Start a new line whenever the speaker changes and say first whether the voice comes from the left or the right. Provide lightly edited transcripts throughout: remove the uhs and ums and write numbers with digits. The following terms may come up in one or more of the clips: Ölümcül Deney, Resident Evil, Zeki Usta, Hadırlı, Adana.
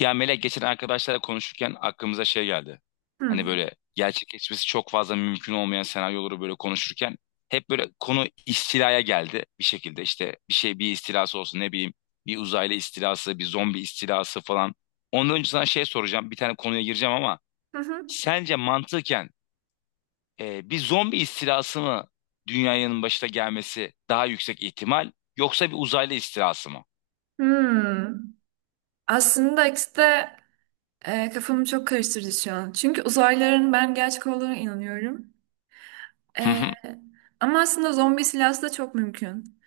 left: Ya Melek, geçen arkadaşlarla konuşurken aklımıza şey geldi. Hani
right: Hı.
left: böyle gerçekleşmesi çok fazla mümkün olmayan senaryoları böyle konuşurken hep böyle konu istilaya geldi bir şekilde. İşte bir şey, bir istilası olsun, ne bileyim, bir uzaylı istilası, bir zombi istilası falan. Ondan önce sana şey soracağım. Bir tane konuya gireceğim ama
right: Hı hı.
left: sence mantıken bir zombi istilası mı dünyanın başına gelmesi daha yüksek ihtimal, yoksa bir uzaylı istilası mı?
right: Hmm. Aslında ikisi de kafamı çok karıştırdı şu an. Çünkü uzaylıların ben gerçek olduğuna inanıyorum.
left: Hı
right: E,
left: hı.
right: ama aslında zombi silahsı da çok mümkün.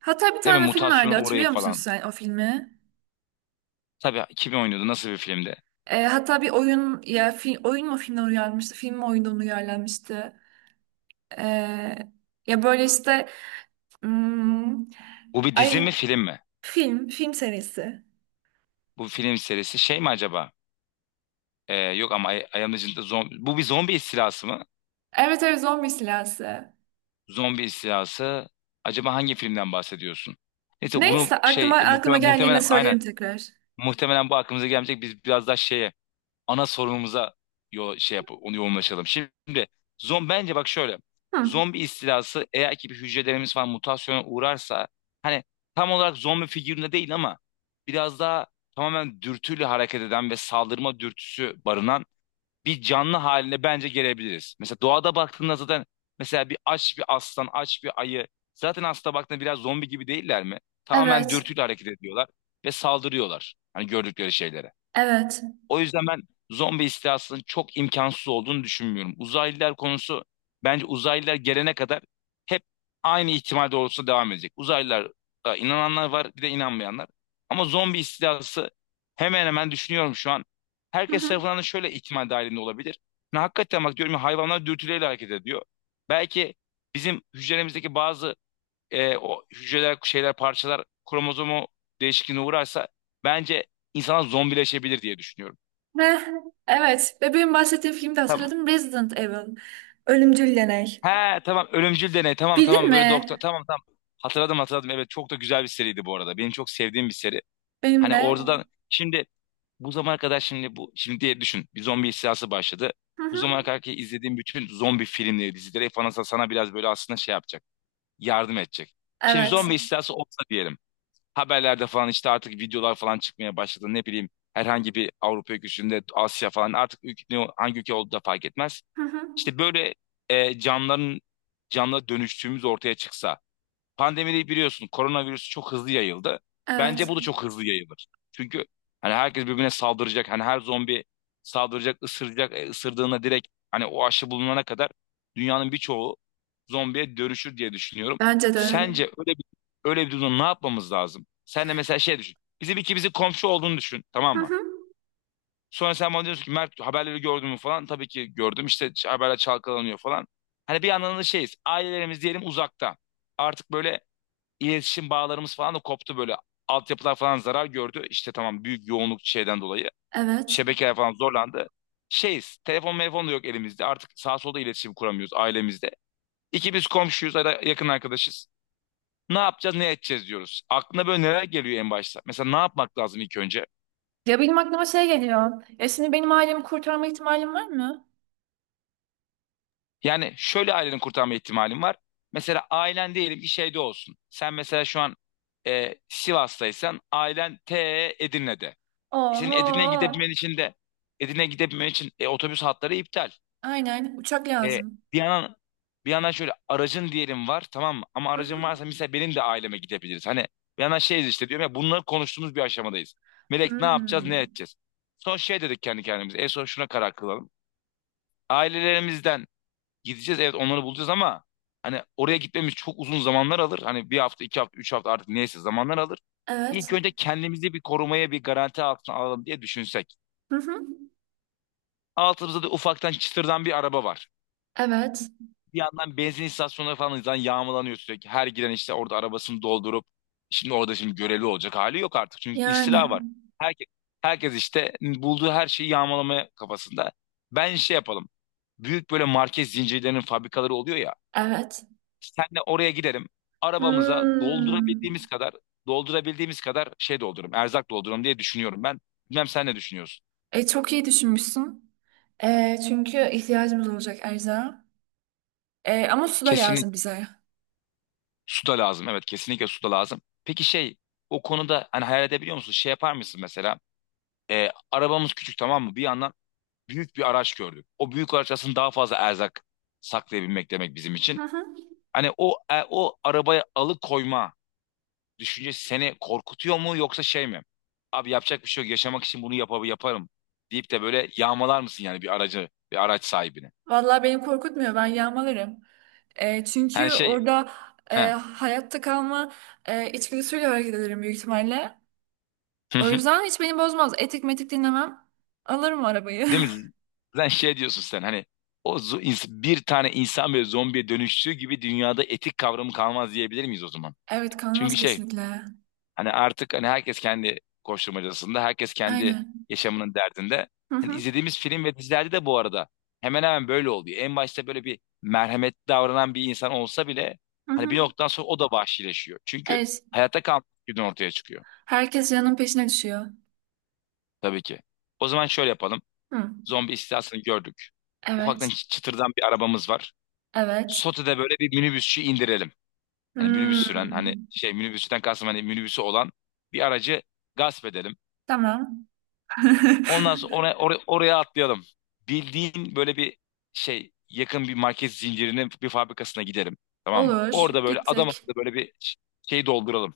right: Hatta bir
left: Değil mi?
right: tane film vardı,
left: Mutasyonu orayı
right: hatırlıyor musun
left: falan.
right: sen o filmi?
left: Tabii, kim oynuyordu? Nasıl bir filmdi?
right: Hatta bir oyun oyun mu filmden uyarlanmıştı? Film mi oyundan uyarlanmıştı? E, ya böyle işte hmm,
left: Bu bir dizi
right: ay,
left: mi, film mi?
right: film serisi.
left: Bu film serisi şey mi acaba? Yok ama Ay Ayağımın Ucunda Zombi. Bu bir zombi istilası mı?
right: Evet, evet, zombi silahsı.
left: Zombi istilası. Acaba hangi filmden bahsediyorsun? Neyse bunu
right: Neyse, aklıma
left: şey
right: aklıma
left: muhtemelen,
right: geldiğinde
left: muhtemelen aynen.
right: söylerim tekrar.
left: Muhtemelen bu aklımıza gelmeyecek. Biz biraz daha şeye, ana sorunumuza, yo şey yap, onu yoğunlaşalım. Şimdi bence bak şöyle.
right: Hı.
left: Zombi istilası, eğer ki bir hücrelerimiz falan mutasyona uğrarsa, hani tam olarak zombi figüründe değil ama biraz daha tamamen dürtüyle hareket eden ve saldırma dürtüsü barınan bir canlı haline bence gelebiliriz. Mesela doğada baktığında zaten mesela bir aç bir aslan, aç bir ayı zaten, aslında baktığında biraz zombi gibi değiller mi? Tamamen
right: Evet.
left: dürtüyle hareket ediyorlar ve saldırıyorlar. Hani gördükleri şeylere.
right: Evet.
left: O yüzden ben zombi istilasının çok imkansız olduğunu düşünmüyorum. Uzaylılar konusu bence uzaylılar gelene kadar hep aynı ihtimal doğrultusunda devam edecek. Uzaylılara inananlar var, bir de inanmayanlar. Ama zombi istilası hemen hemen düşünüyorum şu an.
right: Hı
left: Herkes
right: hı.
left: tarafından da şöyle ihtimal dahilinde olabilir. Ne hakikaten, bak, diyorum ya, hayvanlar dürtüleyle hareket ediyor. Belki bizim hücremizdeki bazı o hücreler, şeyler, parçalar kromozomu değişikliğine uğrarsa bence insana zombileşebilir diye düşünüyorum.
right: Ve evet. Ve benim bahsettiğim filmde
left: Tamam.
right: hatırladım. Resident Evil. Ölümcül Deney.
left: He tamam, ölümcül deney, tamam
right: Bildin
left: tamam, böyle doktor,
right: mi?
left: tamam tamam. Hatırladım hatırladım, evet, çok da güzel bir seriydi bu arada. Benim çok sevdiğim bir seri.
right: Benim
left: Hani
right: de.
left: oradan şimdi bu zamana kadar, şimdi bu şimdi diye düşün, bir zombi istilası başladı.
right: Hı
left: Bu
right: hı.
left: zamana kadar ki izlediğim bütün zombi filmleri, dizileri falan sana biraz böyle aslında şey yapacak, yardım edecek. Şimdi
right: Evet.
left: zombi istilası olsa diyelim, haberlerde falan işte artık videolar falan çıkmaya başladı, ne bileyim, herhangi bir Avrupa ülkesinde, Asya falan, artık ülke, hangi ülke olduğu da fark etmez.
right: Hı hı.
left: İşte böyle canların, canlı dönüştüğümüz ortaya çıksa. Pandemide biliyorsun, koronavirüs çok hızlı yayıldı. Bence
right: Evet.
left: bu da çok hızlı yayılır. Çünkü hani herkes birbirine saldıracak. Hani her zombi saldıracak, ısıracak. Isırdığında direkt, hani o aşı bulunana kadar dünyanın birçoğu zombiye dönüşür diye düşünüyorum.
right: Bence de.
left: Sence öyle bir durumda ne yapmamız lazım? Sen de mesela şey düşün. Bizim ikimizin komşu olduğunu düşün,
right: Hı
left: tamam mı?
right: hı.
left: Sonra sen bana diyorsun ki, Mert, haberleri gördün mü falan. Tabii ki gördüm. İşte haberler çalkalanıyor falan. Hani bir yandan da şeyiz. Ailelerimiz diyelim uzakta. Artık böyle iletişim bağlarımız falan da koptu böyle. Altyapılar falan zarar gördü. İşte tamam, büyük yoğunluk şeyden dolayı.
right: Evet.
left: Şebekeler falan zorlandı. Şeyiz. Telefon da yok elimizde. Artık sağ solda iletişim kuramıyoruz ailemizde. İki biz komşuyuz ya da yakın arkadaşız. Ne yapacağız, ne edeceğiz diyoruz. Aklına böyle neler geliyor en başta? Mesela ne yapmak lazım ilk önce?
right: Ya, benim aklıma şey geliyor. Ya şimdi benim ailemi kurtarma ihtimalim var mı?
left: Yani şöyle, aileni kurtarma ihtimalin var. Mesela ailen diyelim ki şeyde olsun. Sen mesela şu an Sivas'taysan, ailen Edirne'de. Senin Edirne'ye
right: Oho.
left: gidebilmen için de Edirne'ye gidebilmen için otobüs hatları iptal.
right: Aynen. Uçak
left: E,
right: lazım.
left: bir yandan bir yandan şöyle, aracın diyelim var, tamam mı? Ama
right: Hı
left: aracın
right: hı.
left: varsa mesela benim de aileme gidebiliriz. Hani bir yandan şeyiz işte, diyorum ya, bunları konuştuğumuz bir aşamadayız. Melek, ne yapacağız, ne
right: Hmm.
left: edeceğiz? Son şey dedik kendi kendimize. En son şuna karar kılalım. Ailelerimizden gideceğiz, evet, onları bulacağız ama hani oraya gitmemiz çok uzun zamanlar alır. Hani bir hafta, iki hafta, üç hafta, artık neyse, zamanlar alır.
right: Evet.
left: İlk önce kendimizi bir korumaya, bir garanti altına alalım diye düşünsek.
right: Hı hı.
left: Altımızda da ufaktan çıtırdan bir araba var.
right: Evet.
left: Bir yandan benzin istasyonları falan zaten yağmalanıyor sürekli. Her giren işte orada arabasını doldurup, şimdi orada şimdi görevli olacak hali yok artık. Çünkü
right: Yani
left: istila var. Herkes, herkes işte bulduğu her şeyi yağmalamaya kafasında. Ben şey yapalım. Büyük böyle market zincirlerinin fabrikaları oluyor ya.
right: evet.
left: Senle oraya giderim. Arabamıza
right: Hmm.
left: doldurabildiğimiz kadar şey doldururum. Erzak doldururum diye düşünüyorum ben. Bilmem sen ne düşünüyorsun?
right: Çok iyi düşünmüşsün. Çünkü ihtiyacımız olacak erzağa. Ama su da
left: Kesinlikle
right: lazım bize.
left: su da lazım. Evet, kesinlikle su da lazım. Peki şey, o konuda hani hayal edebiliyor musun? Şey yapar mısın mesela? Arabamız küçük, tamam mı? Bir yandan büyük bir araç gördük. O büyük araç aslında daha fazla erzak saklayabilmek demek bizim için.
right: Hı hı.
left: Hani o arabaya alıkoyma düşüncesi seni korkutuyor mu, yoksa şey mi? Abi yapacak bir şey yok, yaşamak için bunu yaparım deyip de böyle yağmalar mısın yani bir aracı, bir araç sahibini?
right: Vallahi beni korkutmuyor. Ben yağmalarım. E,
left: Hani
right: çünkü
left: şey,
right: orada
left: he,
right: hayatta kalma içgüdüsüyle hareket ederim büyük ihtimalle. O yüzden hiç beni bozmaz. Etik metik dinlemem. Alırım arabayı.
left: değil mi? Sen şey diyorsun, sen hani bir tane insan böyle zombiye dönüştüğü gibi dünyada etik kavramı kalmaz diyebilir miyiz o zaman?
right: Evet,
left: Çünkü
right: kalmaz
left: şey.
right: kesinlikle.
left: Hani artık hani herkes kendi koşturmacasında, herkes kendi
right: Aynen.
left: yaşamının derdinde.
right: Hı
left: Hani
right: hı.
left: izlediğimiz film ve dizilerde de bu arada hemen hemen böyle oluyor. En başta böyle bir merhametli davranan bir insan olsa bile
right: Hı
left: hani bir
right: hı.
left: noktadan sonra o da vahşileşiyor. Çünkü
right: Evet.
left: hayatta kalmak günü ortaya çıkıyor,
right: Herkes canın peşine düşüyor.
left: tabii ki. O zaman şöyle yapalım.
right: Hı.
left: Zombi istilasını gördük. Ufaktan
right: Evet.
left: çıtırdan bir arabamız var.
right: Evet.
left: Sote'de böyle bir minibüsçü indirelim. Hani minibüs süren, hani
right: Hmm,
left: şey, minibüsçüden kastım hani minibüsü olan bir aracı gasp edelim.
right: tamam.
left: Ondan sonra oraya, oraya, oraya atlayalım. Bildiğin böyle bir şey, yakın bir market zincirinin bir fabrikasına gidelim. Tamam mı?
right: Olur,
left: Orada böyle adam
right: gittik.
left: akıllı böyle bir şey dolduralım.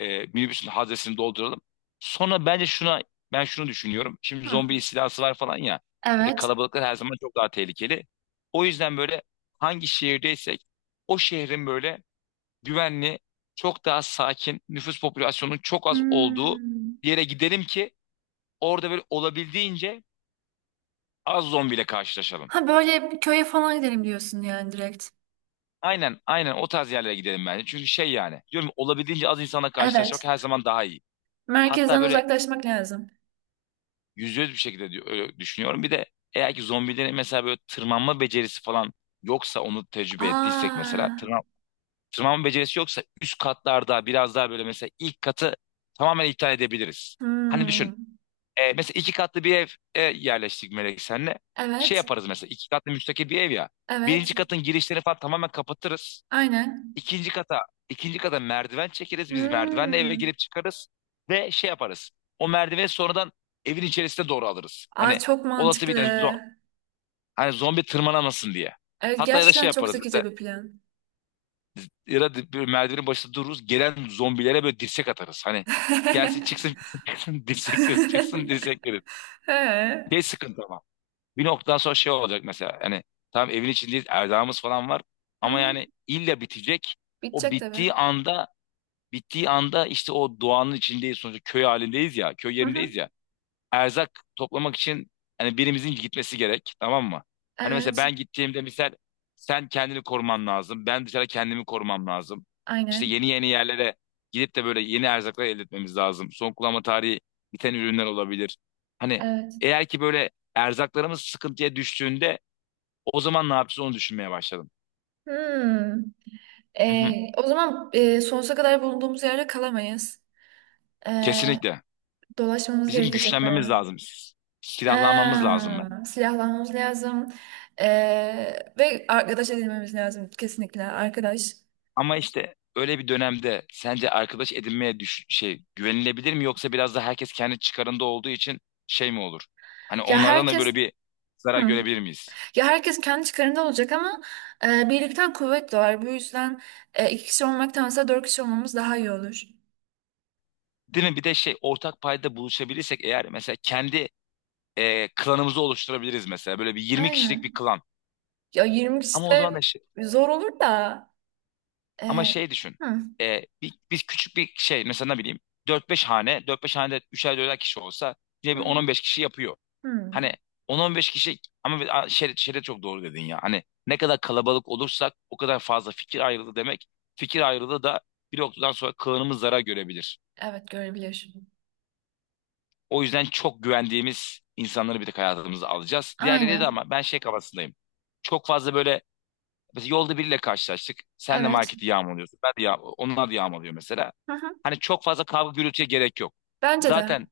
left: Minibüsün haznesini dolduralım. Sonra bence şuna, ben şunu düşünüyorum. Şimdi
right: Hı,
left: zombi istilası var falan ya. Bir de
right: evet.
left: kalabalıklar her zaman çok daha tehlikeli. O yüzden böyle hangi şehirdeysek o şehrin böyle güvenli, çok daha sakin, nüfus popülasyonunun çok az olduğu
right: Hmm.
left: bir yere gidelim ki orada böyle olabildiğince az zombiyle karşılaşalım.
right: Ha, böyle köye falan gidelim diyorsun yani, direkt.
left: Aynen aynen, o tarz yerlere gidelim bence. Çünkü şey, yani diyorum ya, olabildiğince az insanla karşılaşmak
right: Evet.
left: her zaman daha iyi. Hatta
right: Merkezden
left: böyle
right: uzaklaşmak lazım.
left: %100 bir şekilde öyle düşünüyorum. Bir de eğer ki zombilerin mesela böyle tırmanma becerisi falan yoksa, onu tecrübe ettiysek mesela,
right: Aa.
left: tırmanma becerisi yoksa üst katlarda biraz daha böyle, mesela ilk katı tamamen iptal edebiliriz. Hani düşün,
right: Hmm.
left: mesela iki katlı bir ev, yerleştik Melek senle, şey
right: Evet.
left: yaparız mesela, iki katlı müstakil bir ev ya, birinci
right: Evet.
left: katın girişlerini falan tamamen kapatırız.
right: Aynen.
left: İkinci kata, ikinci kata merdiven çekeriz. Biz merdivenle eve
right: Hmm.
left: girip çıkarız ve şey yaparız. O merdiveni sonradan evin içerisine doğru alırız.
right: Aa,
left: Hani
right: çok
left: olası bir
right: mantıklı.
left: tane hani zombi tırmanamasın diye.
right: Evet,
left: Hatta ya da şey
right: gerçekten çok
left: yaparız mesela,
right: zekice bir plan.
left: ya da bir merdivenin başında dururuz. Gelen zombilere böyle dirsek atarız. Hani gelsin, çıksın çıksın çıksın dirsek veririz, çıksın dirsek veririz.
right: He.
left: Ne sıkıntı ama. Bir noktadan sonra şey olacak mesela. Hani tamam, evin içindeyiz, erdağımız falan var.
right: Hı
left: Ama
right: hı.
left: yani illa bitecek. O
right: Bitecek tabii.
left: bittiği anda Bittiği anda işte o doğanın içindeyiz, sonuçta köy halindeyiz ya, köy
right: Hı hı.
left: yerindeyiz ya. Erzak toplamak için hani birimizin gitmesi gerek, tamam mı? Hani mesela
right: Evet.
left: ben gittiğimde misal, sen kendini koruman lazım. Ben dışarı kendimi korumam lazım. İşte
right: Aynen.
left: yeni yeni yerlere gidip de böyle yeni erzaklar elde etmemiz lazım. Son kullanma tarihi biten ürünler olabilir. Hani
right: Evet.
left: eğer ki böyle erzaklarımız sıkıntıya düştüğünde o zaman ne yapacağız onu düşünmeye başladım.
right: Hmm.
left: Hı hı.
right: O zaman sonsuza kadar bulunduğumuz yerde kalamayız. Ee,
left: Kesinlikle.
right: dolaşmamız
left: Bizim
right: gerekecek
left: güçlenmemiz
right: bayağı.
left: lazım. Silahlanmamız lazım.
right: Ha, silahlanmamız lazım. Ee, ve arkadaş edinmemiz lazım, kesinlikle arkadaş.
left: Ama işte öyle bir dönemde sence arkadaş edinmeye şey, güvenilebilir mi, yoksa biraz da herkes kendi çıkarında olduğu için şey mi olur? Hani
right: Ya
left: onlardan da böyle
right: herkes.
left: bir zarar
right: Hı.
left: görebilir miyiz?
right: Ya herkes kendi çıkarında olacak, ama birlikten kuvvet doğar. Bu yüzden iki kişi olmaktansa dört kişi olmamız daha iyi olur.
left: Değil mi? Bir de şey, ortak payda buluşabilirsek eğer, mesela kendi klanımızı oluşturabiliriz, mesela böyle bir 20 kişilik bir
right: Aynen.
left: klan.
right: Ya 20 kişi
left: Ama o zaman
right: de
left: da şey,
right: zor olur da.
left: ama
right: e,
left: şey düşün.
right: hı,
left: Biz küçük bir şey mesela, ne bileyim, 4-5 hanede 3'er 4'er kişi olsa yine
right: hı,
left: bir
right: hı.
left: 10-15 kişi yapıyor.
right: Hı.
left: Hani 10-15 kişi ama şere çok doğru dedin ya. Hani ne kadar kalabalık olursak o kadar fazla fikir ayrılığı demek. Fikir ayrılığı da bir noktadan sonra kılınımız zarar görebilir.
right: Evet, görebiliyor.
left: O yüzden çok güvendiğimiz insanları bir tek hayatımıza alacağız. Diğerleri de,
right: Aynen.
left: ama ben şey kafasındayım. Çok fazla böyle, mesela yolda biriyle karşılaştık. Sen de
right: Evet.
left: marketi yağmalıyorsun. Ben de onlar da yağmalıyor mesela.
right: Hı hı.
left: Hani çok fazla kavga gürültüye gerek yok.
right: Bence de.
left: Zaten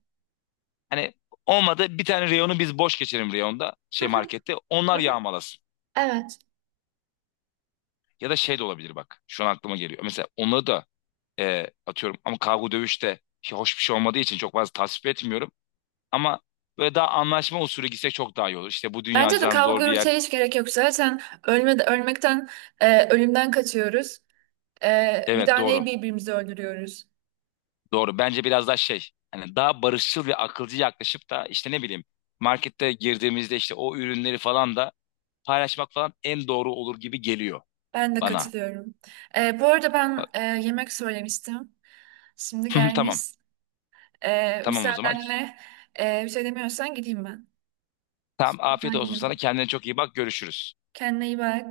left: hani olmadı, bir tane reyonu biz boş geçelim, reyonda
right: Hı
left: şey,
right: hı,
left: markette. Onlar
right: hı hı.
left: yağmalasın.
right: Evet.
left: Ya da şey de olabilir bak. Şu an aklıma geliyor. Mesela onları da atıyorum ama, kavga dövüşte şey, hoş bir şey olmadığı için çok fazla tasvip etmiyorum. Ama böyle daha anlaşma usulü gitsek çok daha iyi olur. İşte bu dünya
right: Bence de
left: cidden
right: kavga
left: zor bir yer.
right: gürültüye hiç gerek yok. Zaten ölme, ölmekten, ölümden kaçıyoruz. Bir
left: Evet
right: daha neyi
left: doğru.
right: birbirimizi öldürüyoruz.
left: Doğru. Bence biraz daha şey. Hani daha barışçıl ve akılcı yaklaşıp da işte ne bileyim, markette girdiğimizde işte o ürünleri falan da paylaşmak falan en doğru olur gibi geliyor
right: Ben de
left: bana.
right: katılıyorum. Bu arada ben
left: Bak-
right: yemek söylemiştim. Şimdi gelmiş.
left: Tamam.
right: E,
left: Tamam o zaman.
right: müsaadenle bir şey demiyorsan gideyim ben.
left: Tamam,
right: Ben
left: afiyet olsun sana.
right: yiyeyim.
left: Kendine çok iyi bak. Görüşürüz.
right: Kendine iyi bak.